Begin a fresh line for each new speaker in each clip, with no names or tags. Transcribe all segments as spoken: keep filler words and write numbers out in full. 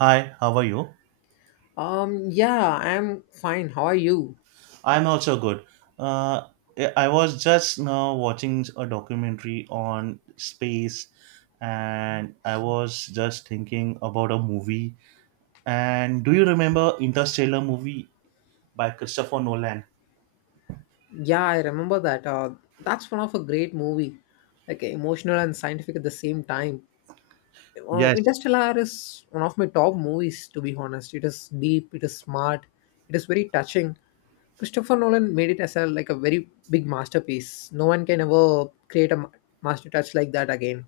Hi, how are you?
Um, yeah, I'm fine. How are you?
I'm also good. Uh, I was just now watching a documentary on space, and I was just thinking about a movie. And do you remember Interstellar movie by Christopher Nolan?
Yeah, I remember that. Uh, that's one of a great movie, like emotional and scientific at the same time. Uh,
Yes,
Interstellar is one of my top movies, to be honest. It is deep, it is smart, it is very touching. Christopher Nolan made it as a like a very big masterpiece. No one can ever create a ma- master touch like that again.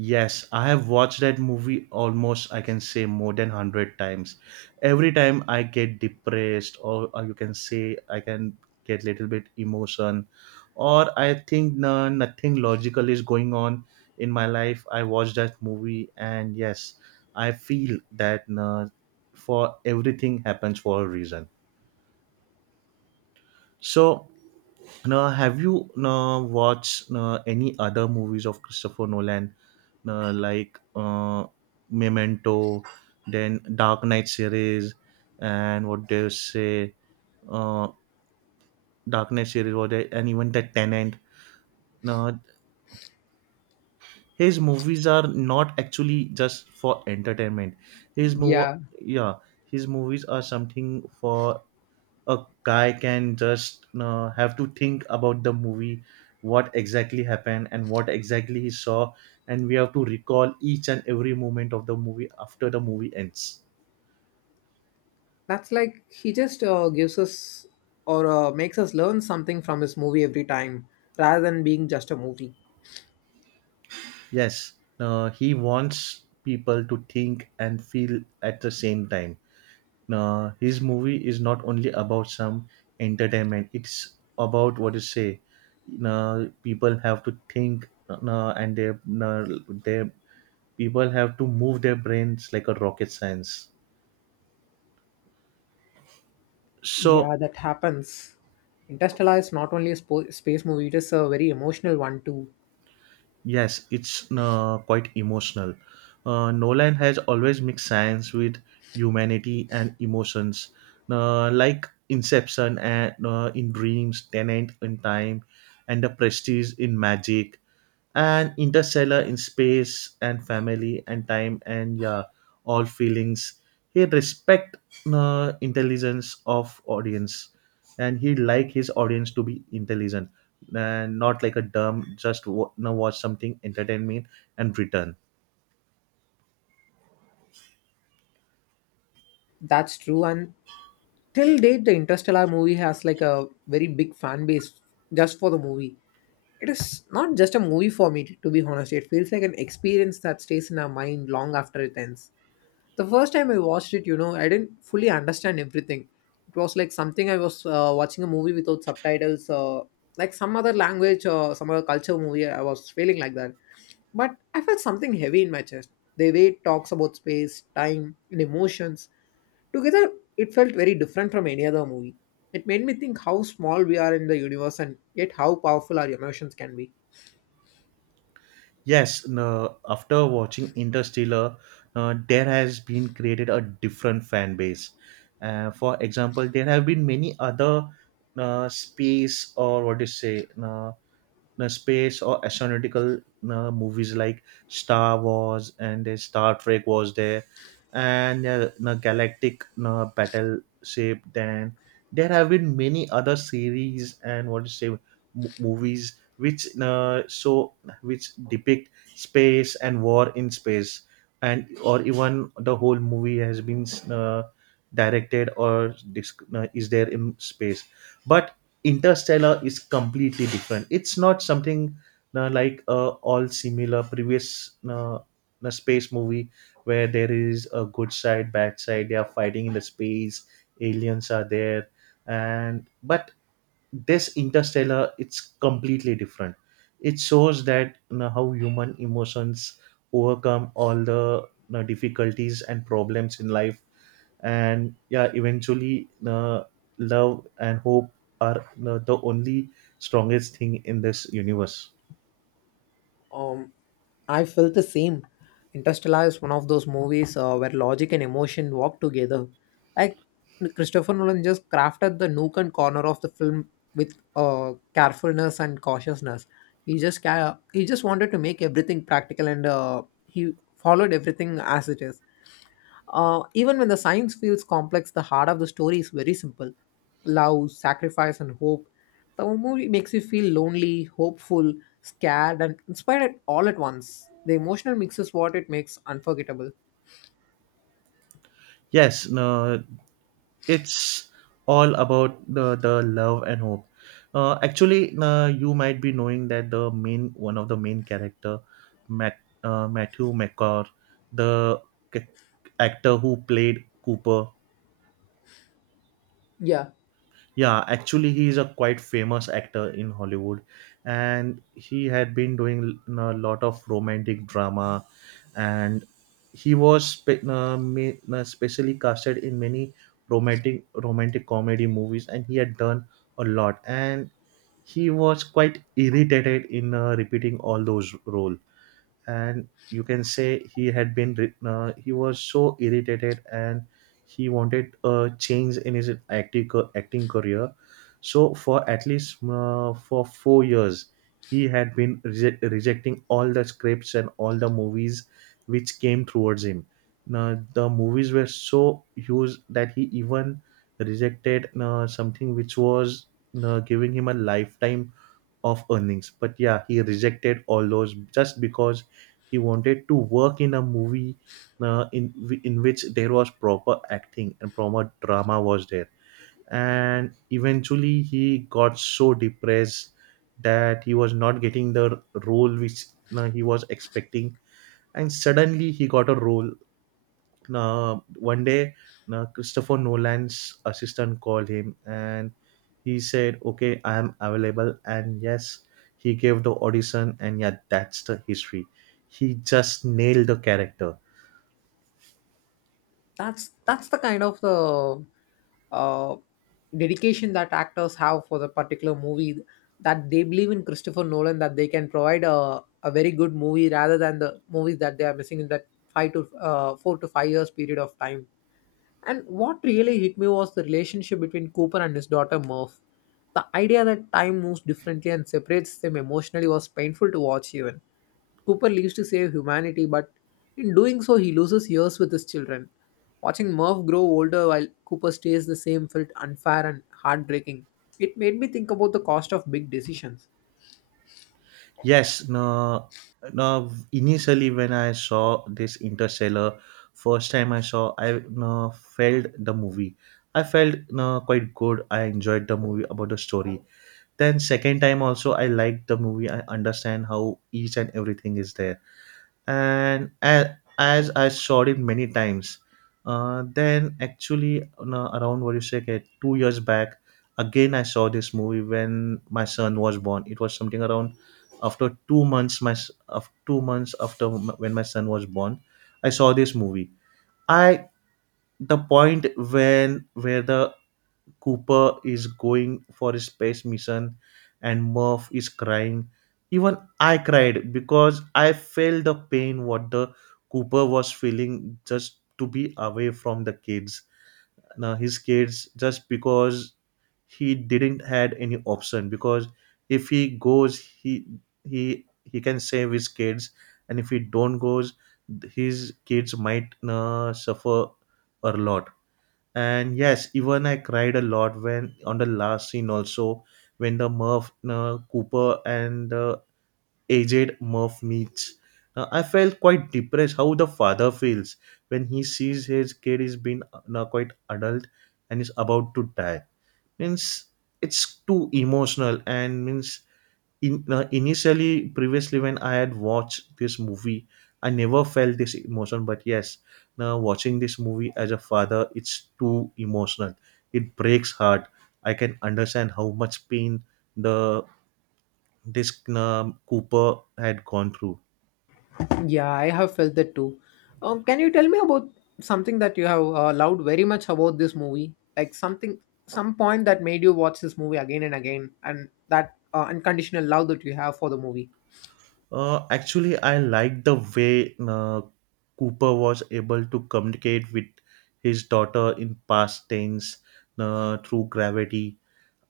Yes, I have watched that movie almost, I can say, more than one hundred times. Every time I get depressed, or, or you can say, I can get little bit emotion, or I think no, nothing logical is going on in my life, I watch that movie, and yes, I feel that no, for everything happens for a reason. So, now, have you now watched now, any other movies of Christopher Nolan, now, like uh, Memento, then Dark Knight series, and what they say, uh, Dark Knight series, what they, and even the Tenant. Now, his movies are not actually just for entertainment. His move,
Yeah,
yeah, his movies are something for a guy can just uh, have to think about the movie what exactly happened and what exactly he saw, and we have to recall each and every moment of the movie after the movie ends.
that's like he just uh, gives us or uh, makes us learn something from his movie every time rather than being just a movie.
Yes, uh, he wants people to think and feel at the same time. Uh, his movie is not only about some entertainment, it's about what you say, uh, people have to think, uh, and they uh, they people have to move their brains like a rocket science. So
Yeah, that happens. Interstellar is not only a spo- space movie, it is a very emotional one too.
yes, it's uh, quite emotional. Uh, nolan has always mixed science with humanity and emotions, uh, like Inception and, uh, in dreams, Tenant in time, and the Prestige in magic, and Interstellar in space and family and time, and yeah, all feelings. He respect uh, intelligence of audience, and he like his audience to be intelligent and not like a dumb just wa- no, watch something entertainment and return.
That's true. And till date, the Interstellar movie has like a very big fan base just for the movie. It is not just a movie for me, to be honest. It feels like an experience that stays in our mind long after it ends. The first time I watched it, you know, I didn't fully understand everything. It was like something I was uh, watching a movie without subtitles, uh, like some other language or some other culture movie. I was feeling like that. But I felt something heavy in my chest. The way it talks about space, time, and emotions together, it felt very different from any other movie. It made me think how small we are in the universe and yet how powerful our emotions can be.
Yes, no, after watching Interstellar, uh, there has been created a different fan base. Uh, for example, there have been many other uh, space or what do you say, uh, uh, space or astronautical uh, movies like Star Wars, and uh, Star Trek was there, and uh, uh, galactic uh, battleship. Then there have been many other series and what to say, mo- movies which uh, show, which depict space and war in space, and or even the whole movie has been uh, directed or disc- uh, is there in space, but Interstellar is completely different. It's not something uh, like uh, all similar previous uh, uh, space movie where there is a good side, bad side. They are fighting in the space. Aliens are there, and but this Interstellar, it's completely different. It shows that you know, how human emotions overcome all the you know, difficulties and problems in life, and yeah, eventually, uh, love and hope are uh, the only strongest thing in this universe.
Um, I felt the same. Interstellar is one of those movies uh, where logic and emotion walk together. Like Christopher Nolan just crafted the nook and corner of the film with uh, carefulness and cautiousness. He just ca- he just wanted to make everything practical and uh, he followed everything as it is. Uh, even when the science feels complex, the heart of the story is very simple: love, sacrifice, and hope. The movie makes you feel lonely, hopeful, scared, and inspired all at once. The emotional mix is what it makes unforgettable.
Yes, no, it's all about the, the love and hope. Uh, actually, uh, you might be knowing that the main one of the main character Matt, uh, Matthew McCar, the c- actor who played Cooper.
Yeah,
Yeah, actually he is a quite famous actor in Hollywood, and he had been doing a lot of romantic drama, and he was spe- uh, ma- uh, specially casted in many romantic romantic comedy movies, and he had done a lot. And he was quite irritated in uh, repeating all those roles, and you can say he had been re- uh, he was so irritated, and he wanted a change in his acting acting career. So for at least uh, for four years he had been reje- rejecting all the scripts and all the movies which came towards him. Now, the movies were so huge that he even rejected uh, something which was uh, giving him a lifetime of earnings. But yeah, he rejected all those just because he wanted to work in a movie, uh, in in which there was proper acting and proper drama was there. And eventually, he got so depressed that he was not getting the role which uh, he was expecting. And suddenly, he got a role, uh, one day uh, Christopher Nolan's assistant called him, and he said, okay, I am available, and yes, he gave the audition, and yeah, that's the history. He just nailed the character.
that's that's the kind of the uh, dedication that actors have for the particular movie. That they believe in Christopher Nolan, that they can provide a, a very good movie rather than the movies that they are missing in that five to uh, four to five years period of time. And what really hit me was the relationship between Cooper and his daughter Murph. The idea that time moves differently and separates them emotionally was painful to watch, even. Cooper leaves to save humanity, but in doing so, he loses years with his children. Watching Murph grow older while Cooper stays the same felt unfair and heartbreaking. It made me think about the cost of big decisions.
Yes, no, no initially when I saw this Interstellar first time I saw, I no, felt the movie. I felt no, quite good, I enjoyed the movie about the story. Then second time also I liked the movie. I understand how each and everything is there. And as, as I saw it many times, uh, then actually no, around what you say, okay, two years back, again I saw this movie when my son was born. It was something around after two months. My s- of two months after m- when my son was born, I saw this movie. I the point when where the Cooper is going for a space mission and Murph is crying. Even I cried because I felt the pain what the Cooper was feeling just to be away from the kids. Now his kids, just because he didn't had any option, because if he goes, he he he can save his kids, and if he don't goes, his kids might uh, suffer a lot. And yes, even I cried a lot when on the last scene also when the Murph uh, Cooper and uh, aged Murph meets. Uh, I felt quite depressed how the father feels when he sees his kid is being uh, quite adult and is about to die. Means it's too emotional and means in, uh, initially previously when I had watched this movie I never felt this emotion, but yes, now watching this movie as a father it's too emotional, it breaks heart. I can understand how much pain the this um, Cooper had gone through.
Yeah, I have felt that too. Um, can you tell me about something that you have uh, loved very much about this movie? Like something, some point that made you watch this movie again and again, and that uh, unconditional love that you have for the movie.
Uh, actually I like the way uh, Cooper was able to communicate with his daughter in past tense, uh, through gravity.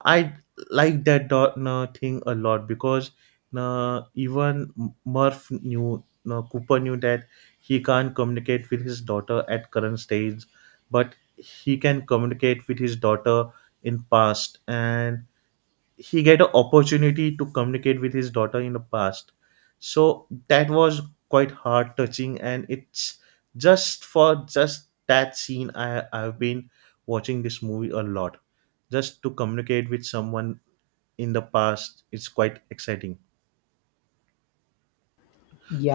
I like that Dortner thing a lot because, uh, even M- Murph knew, uh, Cooper knew that he can't communicate with his daughter at current stage, but he can communicate with his daughter in past, and he get an opportunity to communicate with his daughter in the past. So that was quite heart touching. And it's just for just that scene i i've been watching this movie a lot just to communicate with someone in the past. It's quite exciting.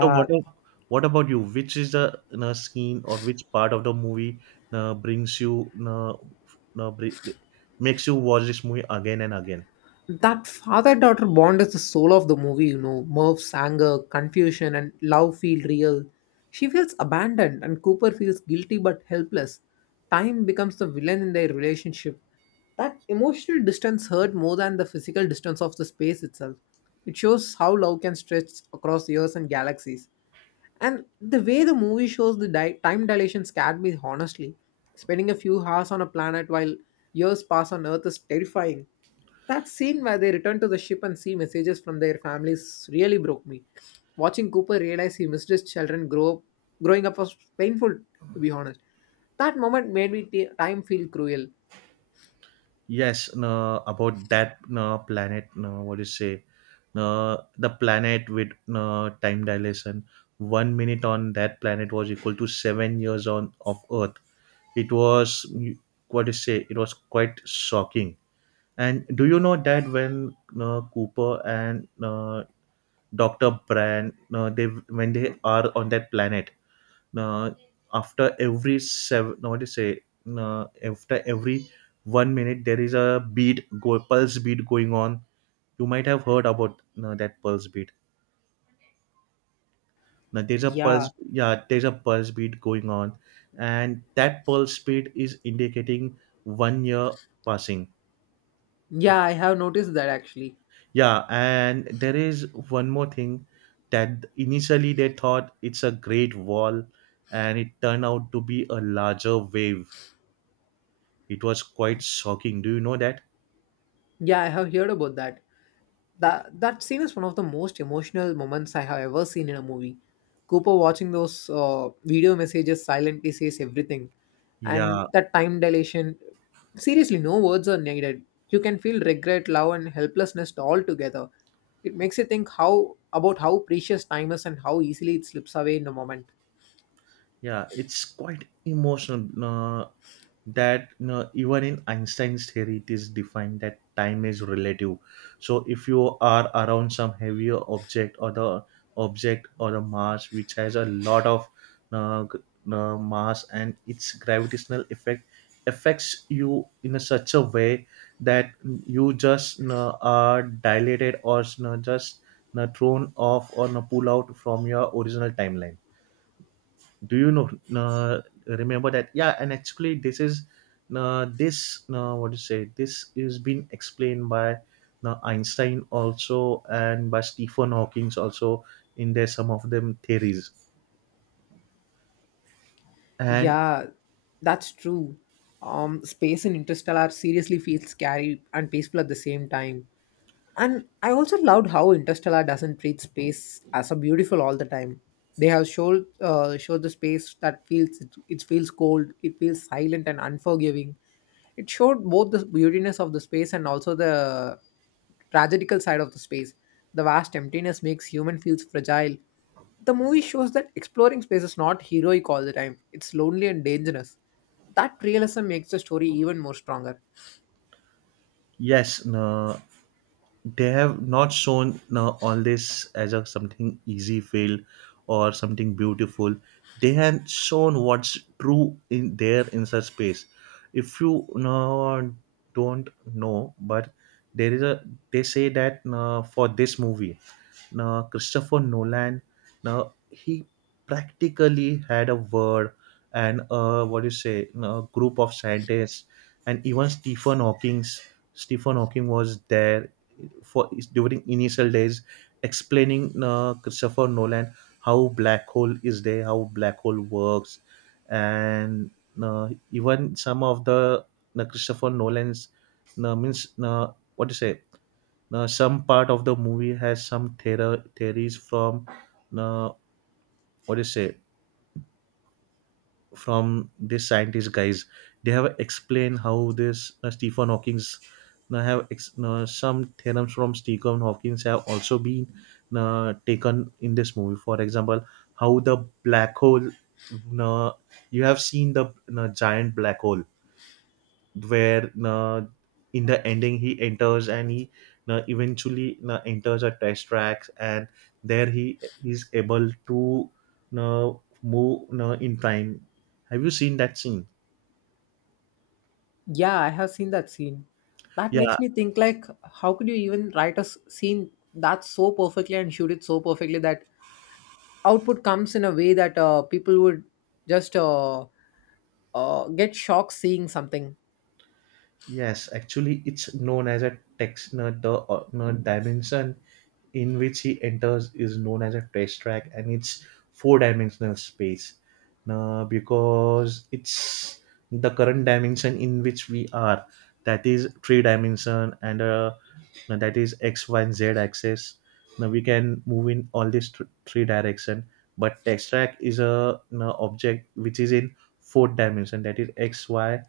So what a- what about you, which is the uh, scene or which part of the movie uh, brings you uh, uh, bri- makes you watch this movie again and again?
That father daughter bond is the soul of the movie, you know. Murph's anger, confusion, and love feel real. She feels abandoned, and Cooper feels guilty but helpless. Time becomes the villain in their relationship. That emotional distance hurt more than the physical distance of the space itself. It shows how love can stretch across years and galaxies. And the way the movie shows the di- time dilation scared me, honestly. Spending a few hours on a planet while years pass on Earth is terrifying. That scene where they return to the ship and see messages from their families really broke me. Watching Cooper realize he missed his children grow up, growing up was painful, to be honest. That moment made me t- time feel cruel.
Yes, no, about that no, planet, no, what do you say? No, the planet with no, time dilation. One minute on that planet was equal to seven years on of Earth. It was what do you say? It was quite shocking. And do you know that when no, Cooper and no, Doctor Brand, no, they when they are on that planet, uh, after every seven no, what do say, uh, after every one minute there is a beat go pulse beat going on. You might have heard about uh, that pulse beat. Now there's a pulse
Yeah,
yeah there's a pulse beat going on. And that pulse beat is indicating one year passing.
yeah, I have noticed that actually.
Yeah, and there is one more thing that initially they thought it's a great wall, and it turned out to be a larger wave. It was quite shocking, do you know that?
Yeah, I have heard about that. That that scene is one of the most emotional moments I have ever seen in a movie. Cooper watching those uh, video messages silently says everything, and
Yeah,
that time dilation. Seriously, no words are needed. You can feel regret, love, and helplessness all together. It makes you think how about how precious time is and how easily it slips away in a moment.
yeah, it's quite emotional, uh, that you know, even in Einstein's theory, it is defined that time is relative. So if you are around some heavier object or the object or the mass which has a lot of uh, g- uh, mass, and its gravitational effect affects you in a such a way that you just you know, are dilated, or you know, just you know, thrown off, or you know, pull out from your original timeline, do you know, uh, remember that? Yeah, and actually this is uh, this uh, what do you say this is been explained by uh, Einstein also and by Stephen Hawking also in their some of them theories. And
Yeah, that's true. Um, space in Interstellar seriously feels scary and peaceful at the same time. And I also loved how Interstellar doesn't treat space as a beautiful all the time. They have showed uh, showed the space that feels it, it feels cold, it feels silent and unforgiving. It showed both the beautiness of the space and also the tragedical side of the space. The vast emptiness makes human feels fragile. The movie shows that exploring space is not heroic all the time. It's lonely and dangerous. That realism makes the story even more stronger.
yes, uh, they have not shown uh, all this as a something easy fail or something beautiful. They have shown what's true in there in such space. If you uh, don't know, but there is a, they say that uh, for this movie uh, Christopher Nolan, now he practically had a word and uh, what do you say, a group of scientists, and even Stephen Hawking's Stephen Hawking was there for during initial days, explaining uh, Christopher Nolan how black hole is there, how black hole works, and uh, even some of the uh, Christopher Nolan's, uh, means uh, what do you say now, some part of the movie has some theor- theories from, now what do you say, from these scientist guys. They have explained how this uh, stephen hawking's now have ex- now some theorems from Stephen Hawking's have also been uh, taken in this movie. For example, how the black hole, now you have seen the uh, giant black hole where uh, in the ending he enters, and he uh, eventually uh, enters a test track, and there he is able to uh, move uh, in time. Have you seen that scene?
Yeah, I have seen that scene. That
Yeah.
makes me think like how could you even write a s- scene that so perfectly and shoot it so perfectly that output comes in a way that uh, people would just uh, uh, get shocked seeing something.
Yes, actually, it's known as a text nerd. The uh, nerd dimension in which he enters is known as a test track, and it's four-dimensional space. Now, because it's the current dimension in which we are, that is three-dimension, and uh, now that is x, y, and z axis. Now we can move in all these th- three direction, but text track is a now object which is in fourth dimension, that is x, y,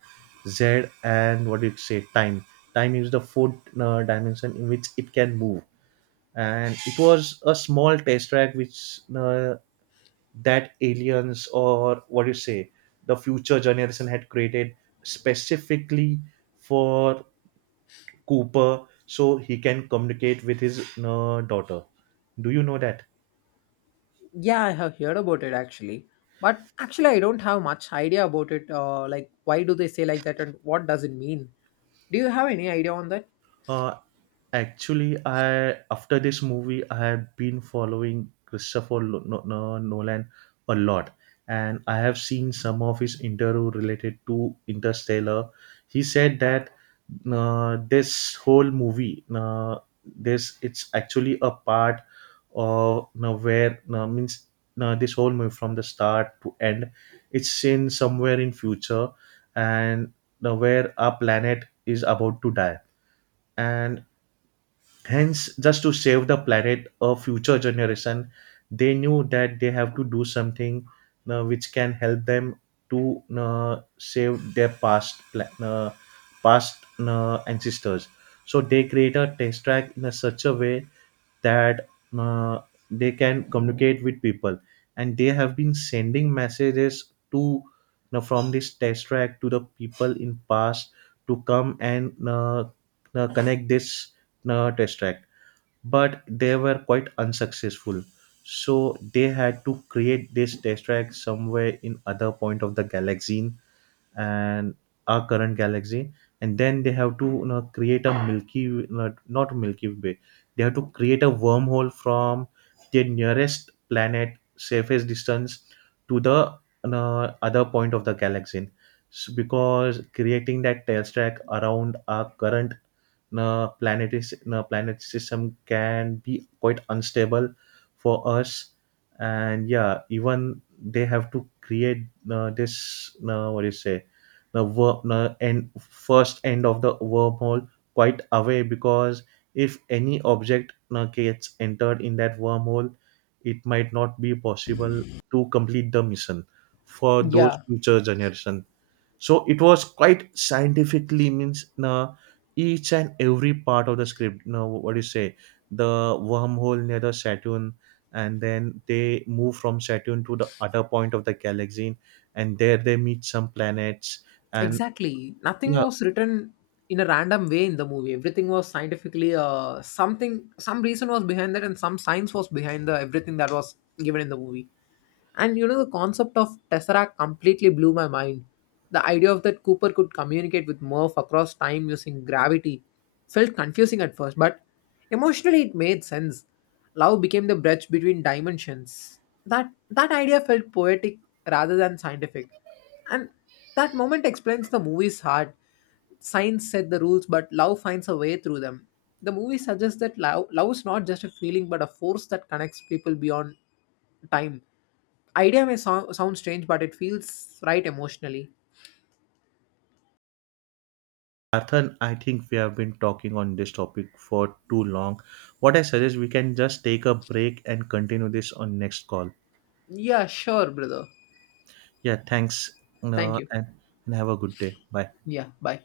z, and what did it say, time. Time is the fourth uh, dimension in which it can move, and it was a small test track which uh, that aliens, or what do you say, the future generation had created specifically for Cooper, so he can communicate with his uh, daughter. Do you know that?
Yeah, I have heard about it actually. But actually I don't have much idea about it. Uh, like why do they say like that and what does it mean? Do you have any idea on that?
Uh, actually, I, after this movie, I have been following Christopher Lo- No- No- Nolan a lot, and I have seen some of his interview related to Interstellar. He said that uh, this whole movie, uh, this it's actually a part of, uh, where uh, means uh, this whole movie from the start to end, it's in somewhere in future, and uh, where our planet is about to die, and hence, just to save the planet or future generation, they knew that they have to do something uh, which can help them to uh, save their past pla- uh, past uh, ancestors. So they create a test track in a such a way that uh, they can communicate with people, and they have been sending messages to, uh, from this test track to the people in past, to come and uh, uh, connect this uh, test track, but they were quite unsuccessful. So they had to create this test track somewhere in other point of the galaxy and our current galaxy, and then they have to you know, create a Milky, not, not Milky Way. They have to create a wormhole from their nearest planet surface distance to the, you know, other point of the galaxy. So because creating that test track around our current the planetary the uh, planet system can be quite unstable for us. And yeah, even they have to create uh, this uh, what do you say the wor- uh, end, first end of the wormhole quite away, because if any object uh, gets entered in that wormhole, it might not be possible to complete the mission for those
Yeah.
future generation. So it was quite scientifically means, uh, each and every part of the script, now what do you say, the wormhole near the Saturn, and then they move from Saturn to the other point of the galaxy, and there they meet some planets, and
Exactly. Nothing
yeah.
was written in a random way in the movie. Everything was scientifically uh something some reason was behind that and some science was behind the everything that was given in the movie. And you know, the concept of Tesseract completely blew my mind. The idea of that Cooper could communicate with Murph across time using gravity felt confusing at first, but emotionally it made sense. Love became the bridge between dimensions. That that idea felt poetic rather than scientific. And that moment explains the movie's heart. Science set the rules, but love finds a way through them. The movie suggests that love, love is not just a feeling but a force that connects people beyond time. Idea may sound, sound strange, but it feels right emotionally.
Arthur, I think we have been talking on this topic for too long. What I suggest, we can just take a break and continue this on next call.
Yeah, sure, brother.
Yeah, thanks.
Thank
Uh,
you.
and, and have a good day. Bye.
Yeah, bye.